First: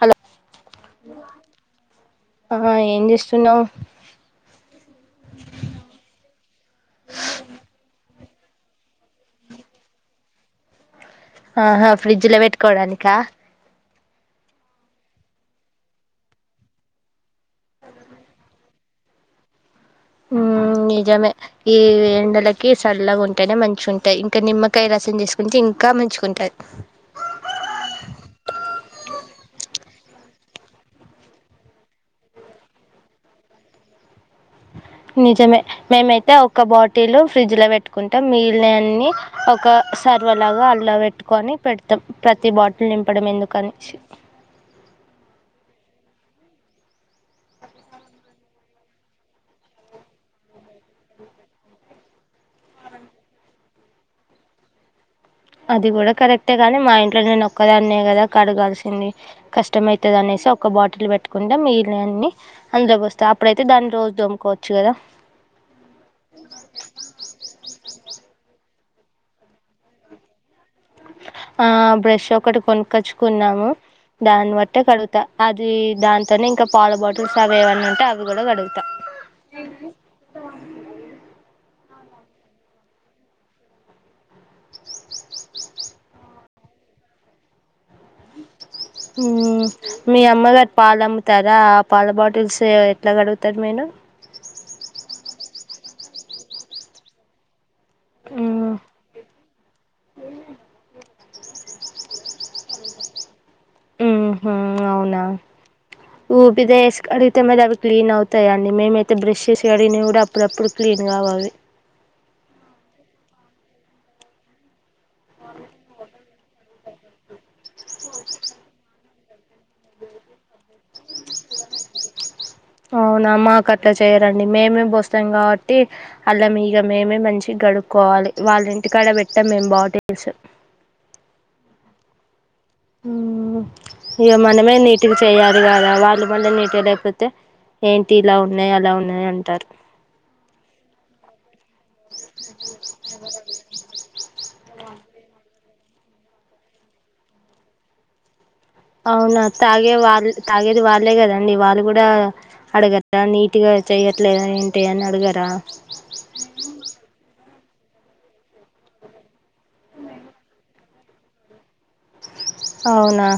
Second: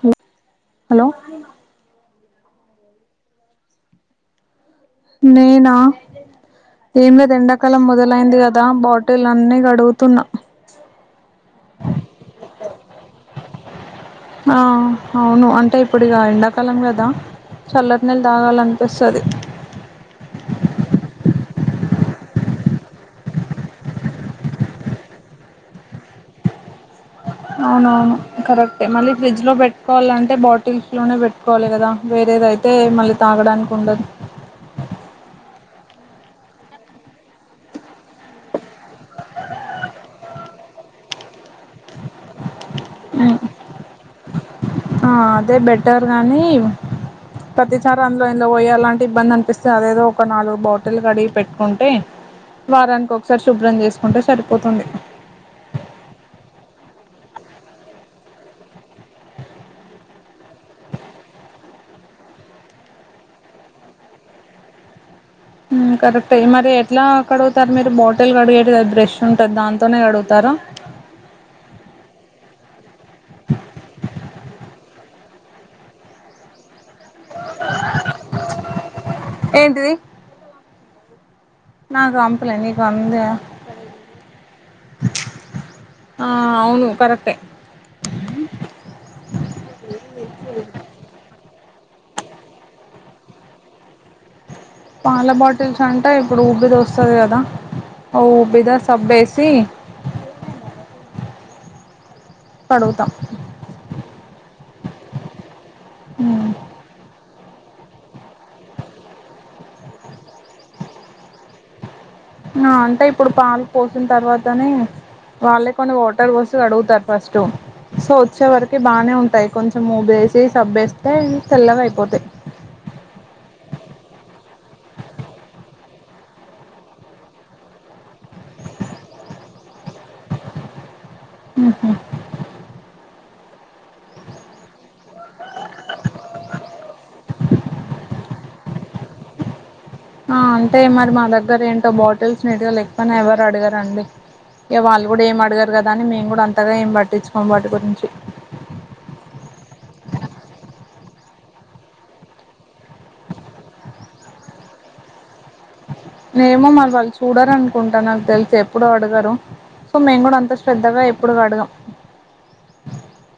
Hello hello ఆ ఏం చేస్తున్నావు్ నేనా లయింది కదా బాటిల్ అన్ని గడుగుతున్నా ఆహా ఫ్రిడ్జ్ లో పెట్కోడానికా అవును అంటే ఇప్పుడుక ఎండాకాలం కదా చల్లటి నిల్లు తాగాలనిపిస్తుంది ఉమ్ నిజమే ఈ ఎండలకి సల్లగా ఉంటానే మంచిగా ఉంటాయి ఇంకా నిమ్మకాయ రసం చేసుకుంటే ఇంకా మంచిగా ఉంటది అవునవును కరెక్టే మళ్ళీ ఫ్రిడ్జ్లో పెట్టుకోవాలంటే బాటిల్స్లోనే పెట్టుకోవాలి కదా వేరేదైతే మళ్ళీ తాగడానికి ఉండదు నిజమే మేమైతే ఒక బాటిల్ ఫ్రిడ్జ్ లో పెట్టుకుంటాం మిగిలిన అన్ని ఒక సర్వ లాగా అల్లో పెట్టుకొని పెడతాం ప్రతి బాటిల్ నింపడం ఉమ్ ఎందుక అని అదే బెటర్ కానీ ప్రతిసారి అందులో ఇందులో పోయేలాంటి ఇబ్బంది అనిపిస్తుంది అదేదో ఒక నాలుగు బాటిల్ కడిగి పెట్టుకుంటే వారానికి ఒకసారి శుభ్రం చేసుకుంటే సరిపోతుంది అది కూడా కరెక్టే కాని మా ఇంట్లో నేను ఒక్కదా అన్న కదా కడగాల్సింది కష్టమవుతుంది అనేసి ఒ బాటిల్ పెట్టుకుంటే మిగిలినవన్నీ అందులోకి పోస్తే అప్పుడైతే దాన్ని రోజు దముకోవచ్చు కదా కరెక్ట్ అ మరి ఎట్లా కడుగుతారు మీరు బాటిల్ కడిగే దగ్గర ఫ్రెష్ ఉంటుది దాంతోనే కడుగుతారుా ఆ బ్రష్ ఒకటి కొనుక్కచ్చుకున్నాము దాన్ని బట్టి కడుగుతా అది దాంతోనే ఇంకా పాల బాటిల్స్ అవి ఏవన్న ఉంటే అవి కూడా గడుగుతా నాకుమపలే నకు వంద ఆ అవును కరెక్ే మీ అమ్మగారు పాలమ్ముతారా పాల బాటిల్స్ ఎట్లా గడుగుతారు మీను పాల బాటిల్స్ అంటా ఇప్పుడు ఊబ్బిదిొస్తుంది కదా ఓ మ్మ్ విదా సబ్ బేసిీ కడుగుత ఉ హ అవునా ఊ హ్మ్ బ దస్ కడి మొత్తం మీద అవి క్లీన్ అవుతాయిండి మేమైతే బ్రష్ చేసి కడిగినవి కూడా అప్పుడప్పుడు క్లీన్గా అవ్వవి ఆ అంటే ఇప్పుడు పాలు పోసిన తర్వాతనే వాళ్ళే కొన్ని వాటర్ బోసి కడుగుతారు ఫస్ట్ సో వచ్చే వరకి బానే ఉంటాయి కొంచెం మూబేసి సబ్బేస్తే తెల్లగా అయిపోతాయి అవునా మాక అట్లా చేయరండి మేమే పోస్తాం కాబట్టి అల్లా మీగ మేమే మంచి గడుక్కోవాలి వాళ్ళ ఇంటి కడబెట్టా మేము బాగుటి తెలుసు ఆహా ఇక మనమే నీటికి చేయాలి కదా వాళ్ళు మళ్ళీ నీట లేకపోతే ఏంటి ఇలా ఉన్నాయి అలా ఉన్నాయి అంటారు ఆ అంటే మరి మా దగ్గర దగర ఏంటో బాటిల్స్ న ఇటుగా లేకకుపోనా ఎవరు అడిగారంండి ఇక వాళ్ళు కూడా ఏం అడిగారు కదా అని మేము కూడా అంతగా ఏం పట్టించుకోము అవునా తాగే వాళ్ళ తాగేది వాళ్ళే ననేమో మరి వాళ్ళు చూడాల అనుకుంటా నాకు తెలిసి ఎప్పుడు అడగరు సో మేము కూడా అంత శ్రద్ధగా ఎప్పుడు అడగాం అవునా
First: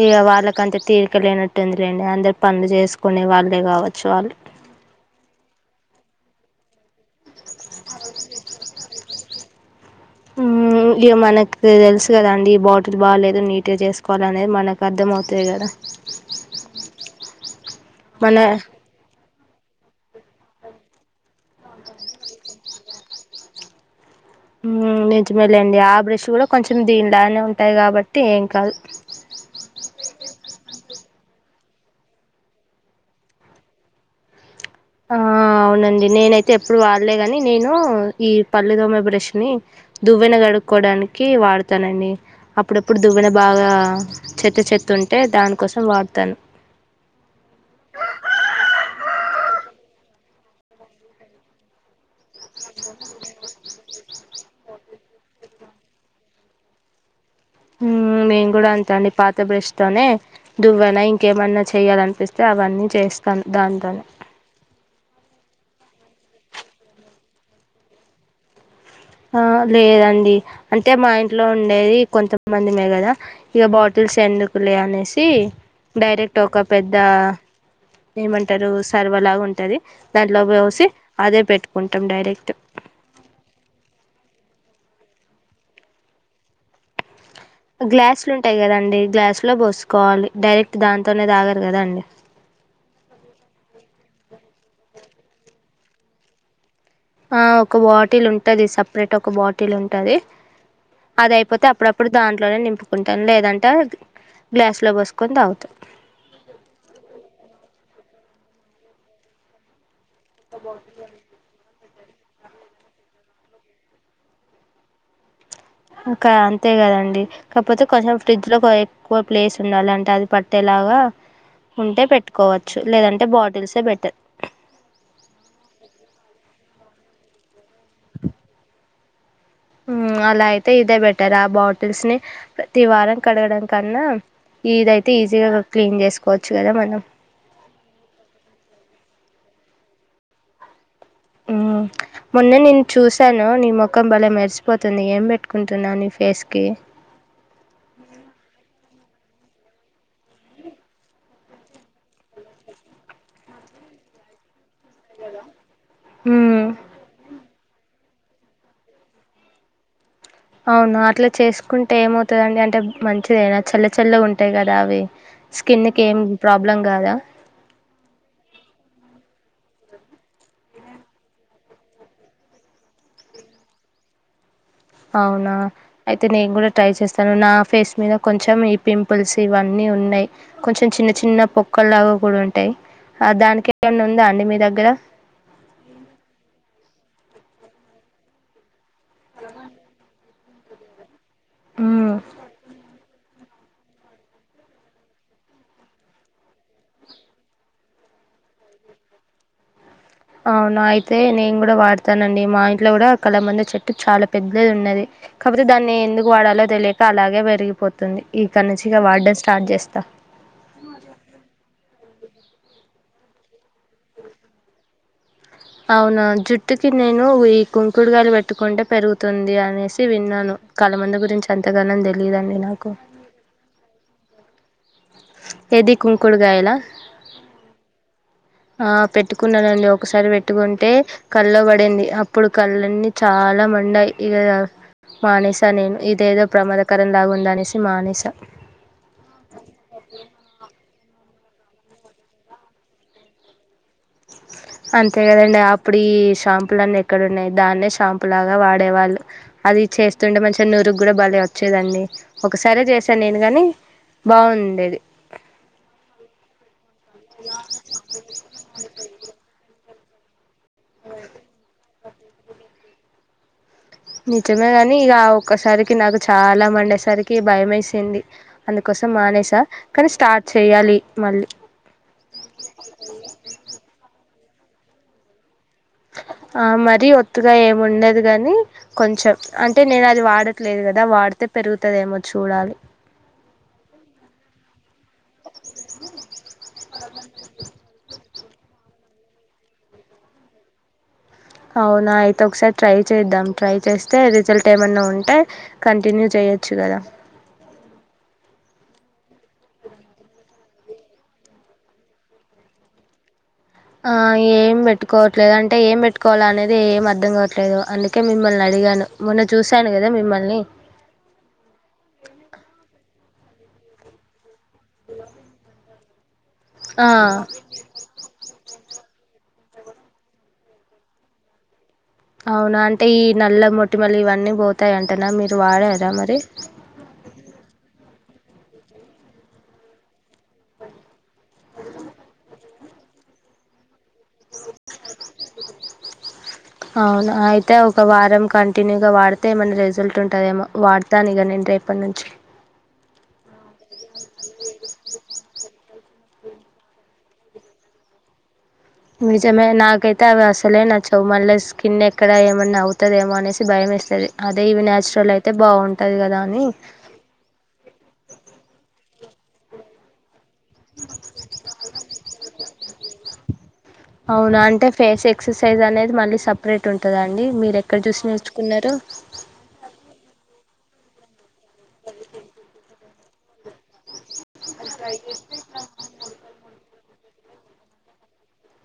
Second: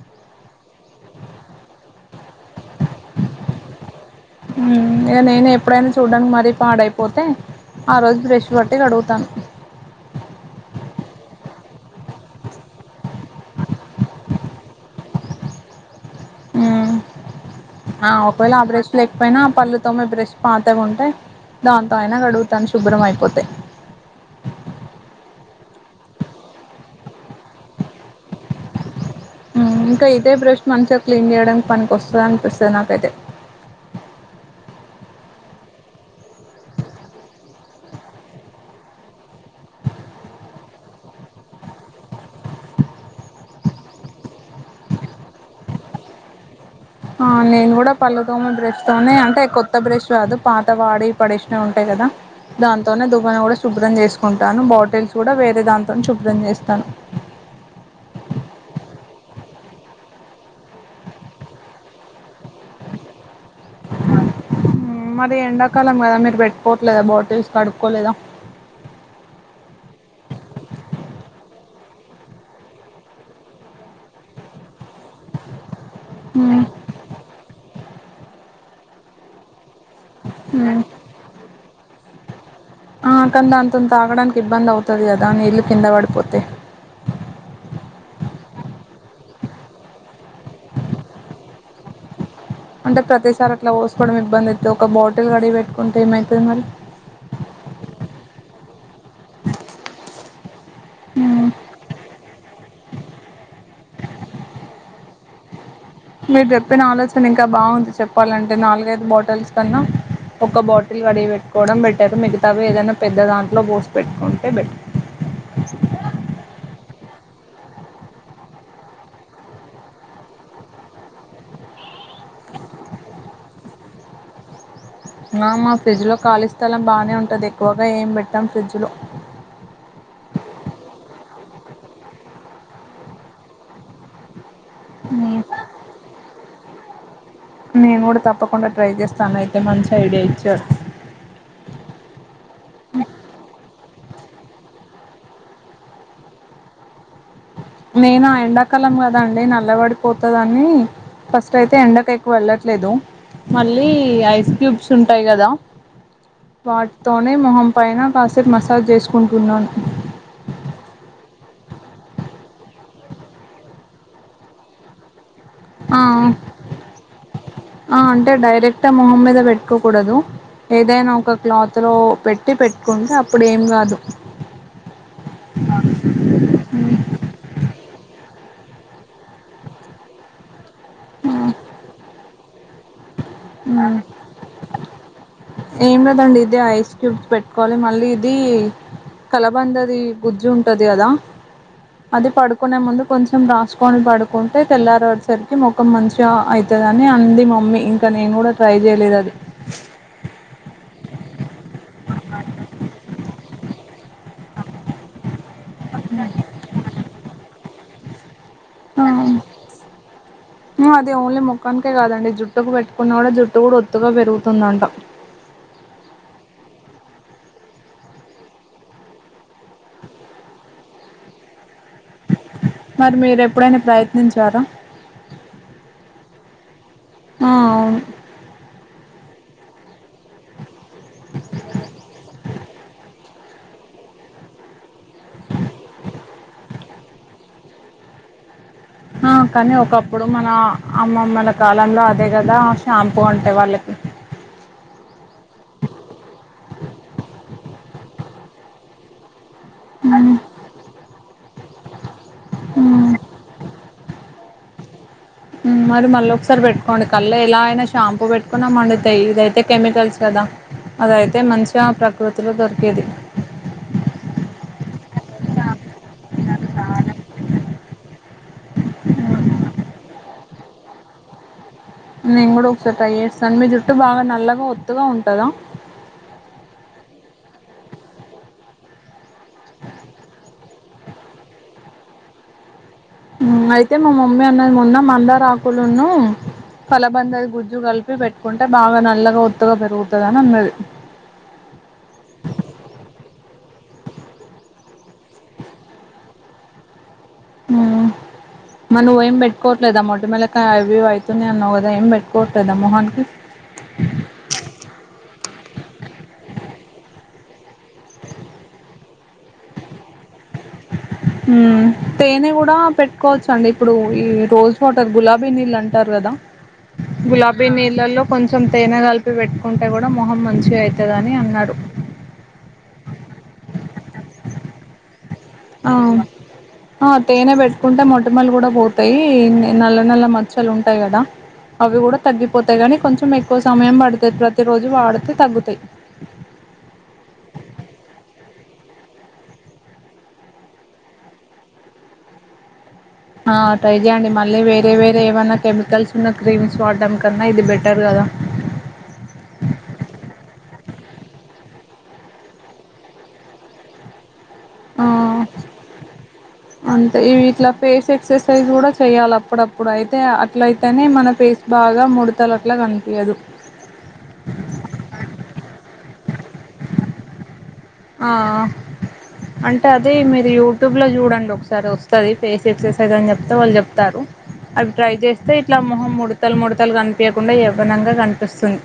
ఇక వాళ్ళకంతే తీరిక లేనట్టుందిలేండి అందరు పనులు చేసుకునే వాళ్ళే కావచ్చు వాళ్ళు నేను ఎప్పుడైనా చూడడానికి మరీ పాడైపోతే ఆ రజ బ్రెష్పట్టటి కడు తమ్ ఇ మనకు తెలుసు కద అండి ఈ బాటిల్ బాగాలేదు నీట్గా చేసుకోవాల అనేది మనకు అర్థం అవుతుది కదా ఆ మన ఒకవేళ ఆ బ్రెస్ లేకపోయినా పళ్ళుతోమ బ్రష్ పాత ఉంటాయి దాంతోయనా కడ తాను శుభ్ర అయిపోతే నించమ వెళ్ళండి ఆ బ్రష్ కూడా కొంచెం దీనిలానే ఉంటాయి కాబట్టి ఏం కాదు ఇంకా ఇదే బ్రష్ట్ మనుషా క్లీన్ చేయడానికి పనికిస్తుంద అనిపిస్తుంది నాకైతే ఆ అవునండి నేనైతే ఎప్పుడు వాడలేగాని నేను ఈ పల్లెదోమ బ్రష్ ని దువ్వెన గడుక్కోవడానికి వాడతానండి అప్పుడప్పుడు దువ్వెన బాగా చెత్త చెత్తు ఉంటే దానికోసం వాడతాను ఆ నేను కూడా పళ్ళుదోమ బ్రష్ తోనే అంటే కొత్త బ్రెష్ కాదు పాత వాడి పడేసినవి ఉంటాయి కదా దాంతోనే దుబా కూడా శుభ్రం చేసుకో చసుకుంటాను బాటిల్స్ కూడా వేరే దాంతో శుభ్రం చేస్తాను మేం కూడా అంతా అండి పాత బ్రష్ తోనే దువ్వనా ఇంకేమైనా చెయాలనిపిస్తే అవన్నీ చేస్తా క దాందాను మరి ఎండాకాలం కదా మీరు పెట్టుకోవట్లేదా బాటిల్స్ కడుక్కోలేదా ఆ లేదండి అంటే మా ఇంట్లో ఉండేది కొంతమందిమే కదా ఇక బాటిల్స్ ఎందుకులే అనేసి డైరెక్ట్ హ్మ్ ఒక పెద్ద ఏమంటారు సర్వలాగా ఉంటది హ్మ్ దనిలోసి అదే పెట్టుకు కొంటాం డైరెక్ట్ ఆ కానీ దాంత తాగడానికి ఇబ్బంది అవుతుంది కదా అని ఇల్లు కింద పడిపోతే గ్లాసులు ఉంటాయి కదండి గ్లాసు లో పోసుకోవాలి డైరెక్ట్ దాంతోనే తాగరు కదా అండి ప్పడం ఇబ్బందై ఒక బాటల్ కాడిగి పెట్ కొంటే ఏమైతుది మరి ఆ ఒక బాటిల్ ఉంటది సపరేట్ ఒక బాటిల్ ఉంటది హ్మ్ అదయిపోతే అప్పుడప్పుడు దాంట్లోనే నింపుకుంటాను లేదంటే గ్లాస్ లో పోసు కొని తాగుతా మీరు చెప్పిన ఆలోచన ఇంకా బావుంది చెప్పాలంటే నాలుగైదు బాటల్స్ కన్నా ఒక బాటిల్ కడిగి పెట్టుకోవడం బెట్ టేదు మిగతావి ఏదైనా పెద్ద దాంట్లో పోసి పెట్టుకుంటే బెటర్ ఇంకా అంతే కదండి కాకపోతే కొంచెం ఫ్రిడ్జ్ లో ఎక్కువ ప్లేస్ ఉండాలి అంటే అది పట్టేలాగా ఉంటే పెట్ పట్టుకోవచ్చు లేదంటే బాటిల్స్ తె బెటర్ నా మా ఫ్రిజ్ లో ఖాళీ స్థలం బానే ఉంటది ఎక్కువగా ఏం పెట్టం ఫ్రిజ్ లో మ్మ్ అలా అయితే ఇదే బెటర్ ఆ బాటిల్స్ ని ప్రతి వారం కడగడం కన్నా ఇదయితే ఈజీగా క్లీన్ చేసుకోవచ్చు కదా మన్ అ నేను కూడా తప్పకుండా ట్రై చేస్తానయితే మంచి ఐడియా ఇచ్చారు ఉమ్ మొన్న నేను చూసాను నీ మొఖం భలే మెరిసిపోత్ తుంది ఏం పెట్టుకుంటున్నావ్ నీ ఫేస్ కి నేనా ఎండా కాలం గ దండి నల్ల పడిపోతదని ఫస్ట్ అయితే ఎండకి ఎక్కువ వెళ్ళట్లేదు మళ్ళీ ఐస్ క్యూబ్స్ ఉంటాయి కదా మ్ వాటితోనే మొహం పైన కాసేపు మసాజ్ చేసుకుంటున్నాను అవునా అట్లా చేసుకుంటే ఏమవుతుందండి అంటే మంచిదేనా చల్ల చల్లగుంటాయి కదా అవి స్కిన్ ఆ కి ఏం ప్రాబ్లం కాదా ఆ అంటే డైరెక్ట్ ఆ మొహం మీద పెట్ కో కూడదు ఏదైనా ఒక క్లాత్ లో పెట్టి పెట్టుకుంటే అప్పుడు ఏం కాదు అవునా అయితే నేను కూడా ట్రై చేస్తాను నా ఫేస్ మీద కొంచెం ఈ పింపుల్స్ ఇవన్నీ ఉన్నాయి కొంచెం చిన్న చిన్న పొక్కల్ లాగా కూడా ఉన్ టే ఆ దానికి మ్మ్. ఏమన్నా ఉందా అండి మీ దగ్గర తడిచి పెట్టుకోవాలి మళ్ళీ ఇది కలబంద ది గుజ్జు ఉంటది కదా మ్మ్. అది పడుకునే ముందు కొంచ్ కొంచం రాసుకొని పడుకుంటే తెల్లారేసరికి ముఖం మంచిగా అయితదని అంది మమ్మీ ఇంకా నేను కూడా ట్రై చేయలేదు అది. అవును అయితే నేను కూడా వాడతానండి మా ఇంట్లో కూడా కలబంద చెట్టు చాలా పెద్దది ఉన్నది. కపోతే దాన్ని ఎందుకు వాడాలో తెలియక అలాగే వెరి పొతుంది ఉ అది ఓన్లీ మొక్కానికే కాదండి జుట్టుకు వెట్ కున్నగూడ జుట్టు కూడా ఒత్తుగా పెరుగుతుందంట అవునా జుట్టుకి నేను ఈ కుంకుడుగాయలు పెట్టుకుంటే పెరుగుతుంది అనేసి విన్నాను కలబంద గురించి అంతగనం తె మరి మీరు ఎప్పుడైనా ప్రయ త్నించ్చారా ఏది కుంకుడుగాయలా ఆ అవును ఆ పెట్టుకున్నానండి ఒకసారి వెట్టుకుంటే కళ్ళల్లో పడింది అప్పుడు కళ్ళన్నీ చాలా మండాయి ఇగ మానేసా నేను ఇదేదో ప్రమదం కరందాగా ఉందనేసి మానేస ఆ కానీ ఒకప్పుడు మన అమ్మమల కాలంలో అదే కదా షాంపూ అంటే వాళ్ళకి అంతే కదండి అప్పుడు ఈ షాంపులన్నీ ఎక్కడ ఉన్నాయి దాన్నే షాంపు లాగా వాడేవాళ్ళు అది చేస్తుంటే మంచిగా నురుకు కూడా బలే వచ్చేదండి ఒకసారే మ్ చేసాను నేను గని బాగుండేది ఉ అది మళ్ళోకసారి బెట్ కొండి కళ్లు ఎలా అయినా షాంపూ వెట్టుకున్నా మండుతయ్ ఇదయితే కెమికల్స్ కద అదయితే మంచిగా ప్రకృతిలో దొరుకు ఇది నిజమే గని ఇగ ఆ ఒక్కసారికి నాకు చాలా మండేసరికి భయమేసింది అందుకోసం మానేసా కానీ స్టార్ట్ చేయాలి మళ్ళీ నేను కూడా ఒకసారి ట్రై ఏస్తాను మీ జుట్టు బాగా నల్ల ఒత్తుగా ఉంటదా ఆ మరీ ఒత్తుగా ఏముండదు గని కొంచెం అంటే నేను అది వాడట్లేదు కదా వాడితే పెరుగుతుదేమో చూడాలి ఊ అయితే మా మమ్మీ అన్నది మొన్న మందార ఆకులును కలబంద గుజ్జు కలిపి పెట్ కుంటే బాగా నల్లగా ఒత్తుగా పెరుగుతది అని అన్నది అవునా అయితే ఒకసారి ట్రై చేద్దాం ట్రై చేస్తే రిజల్ట్ ఏమన్నా ఉంటే కంటిన్యూ చేయొచ్చు కదా ఊ మ నువ్వు ఏం పెట్టుకోవట్లేదా మొటిమలకి అవి ఇవి ఐతునయ్ అన్నావు కదా ఏం పెట్టుకోవట్లేదా మొహనికి ఆ ఏం పెట్టుకోవట్లేదు అంటే ఏం పెట్టుకోవాల అనేది ఏం అర్ధం గాద్ ట్లేదు అందుకే మిమ్మల్ని అడిగాను మొన్న చూశాను కదా మిమ్మల్ని ఉమ్ తేన కూడా పెట్ కోవచ్చు అండి ఇప్పుడు ఈ రోజు వాటర్ గులాభి నీళ్లన్ టర్రదా ఆ గులాబీ నీళ్లల్లో కొంచెం కొంచెం తేనె కలిపి పెట్టుకుంటే కూడా మొహం మంచిగా అయితదని అన్నారు అవునా అంటే ఈ నల్ల మొటిమలు ఇవన్నీ పోతాయంటనా మీరు ఆ వాడారా మరి ఆ తేనె పెట్కుంటే మొ టిమలు కూడా పోతాయి నల్ల నల్ల మచ్చలు ఉంటాయి కదా అవి కూడా తగ్గిపోతాయి అంతేగాని కొంచెం ఎక్కువ సమయం పడుత మీరు ప్రతి రోజు వాడుతే తగ్గుతాయి అవునా అయితే ఒక వారం కంటిన్యూగా వాడితే ఏమన్నా రిజల్ట్ ఉంటదేమో వాడతాను ఇక నేను రేపటి నుంచి ఆ ట్రై చేయండి మళ్ళీ వేరే వేరే ఏమన్నా కెమికల్స్ చిన్న క్రీమ్స్ వాడటం కన్నా ఇది బెటర్ కదా నిజమే నాకైతే అవి అసలే నచవు మళ్ళ స్కిన్ ఎక్కడ ఏమన్నా అవుతదేమో అనేసి భయం ఏస్టది ఆ అని అంటే ఇట్లా ఫేస్ ఎక్సర్సైజ్ కూడా చెయ్యాల ప్పుడప్పు ఇప్పుడ అయితే ఇట్లయితేనే మన పేస్ బాగా ముూడతల అట్లా కనిపీయదు అవునా అంటే ఫేస్ ఎక్ ఎక్సర్సైజ్ అనేది మళ్ళ సపరేట్ ఉంటుందా అండి మీరు ఎక్కడ చూసి ఆ నేర్చుకున్నారు అంటే అదే మీరు యూ టూబ్లో చూడండి ఒకసా సరె వస్తది ఫేస్ ఎక్సర్ ర్కైస్ దని చెప్తే వాళ్ళు చెప్తారు అవి ట్రై చేస్తే ఇట్లా మొహం ముడతలు ముడతలు కనిపి య్యకుండా యవ్వనంగా కనిపిస్తుంది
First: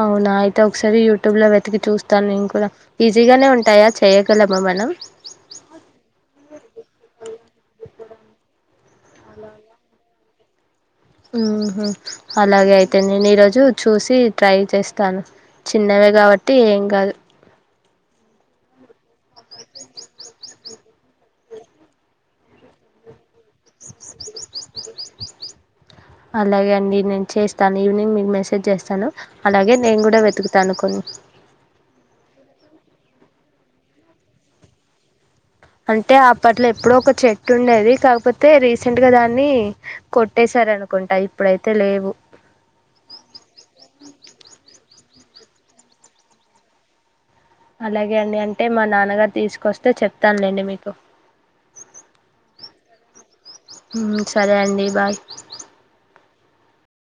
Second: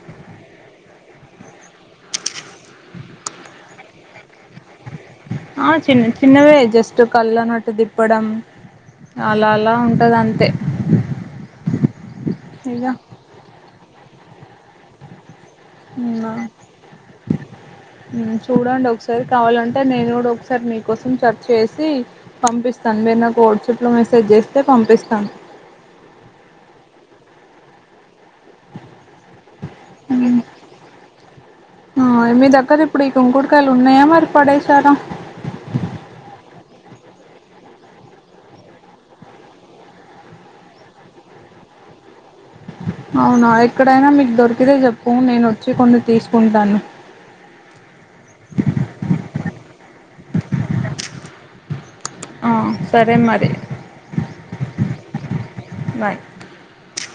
అవునా అయితే ఒకసారి యూట్యూబ్ లో వెతికి చూస్తాను నేను కూడా ఈజీగానే ఉంటాయా చేయగలమా మనం ఆ చిన్న చిన్నవే జస్ట్ కళ్ళ నటు తిప్పడం అలా అలా ఉంటది అంత ఊహు అలాగే ఇగ అయితే నేను ఈరోజు చూసి ట్రై చేస్తాను చిన్నవే కాబట్టి ఏం కాదు చూడండి ఒకసారి కావాలంటే నేను కూడా ఒకసారి మీకోసం సర్చ్ చేసి పంపిస్తాను మీరు నాకు వాట్సాప్ లో మెసేజ్ చేస్తే పంపిస్తాను అలాగే అండి నేను చేస్తాను ఈవినింగ్ మీకు మెసేజ్ చేస్తాను అలాగే నేను కూడా వెతుకుతాను కొన్ని కాదు ఇప్పుడు ఈ కుంకుడుకాయలు ఉన్నాయా మరి పడేశారా అంటే అప్పట్లో ఎప్పుడో ఒక చెట్టు ఉండేది కాకపోతే రీసెంట్గా దాన్ని కొట్టేశార అనుకుంటా ఇప్పుడైతే లేవు అవునా ఎక్కడైనా మీకు దొరికితే చెప్పు నేను వచ్చి తీసుకుంటాను అలాగే అండి అంటే మా నాన్నగారు తీసుకొస్తే చెప్తానులేండి మీకు ఆ సరే మరి సరే అండి బాయ్ బాయ్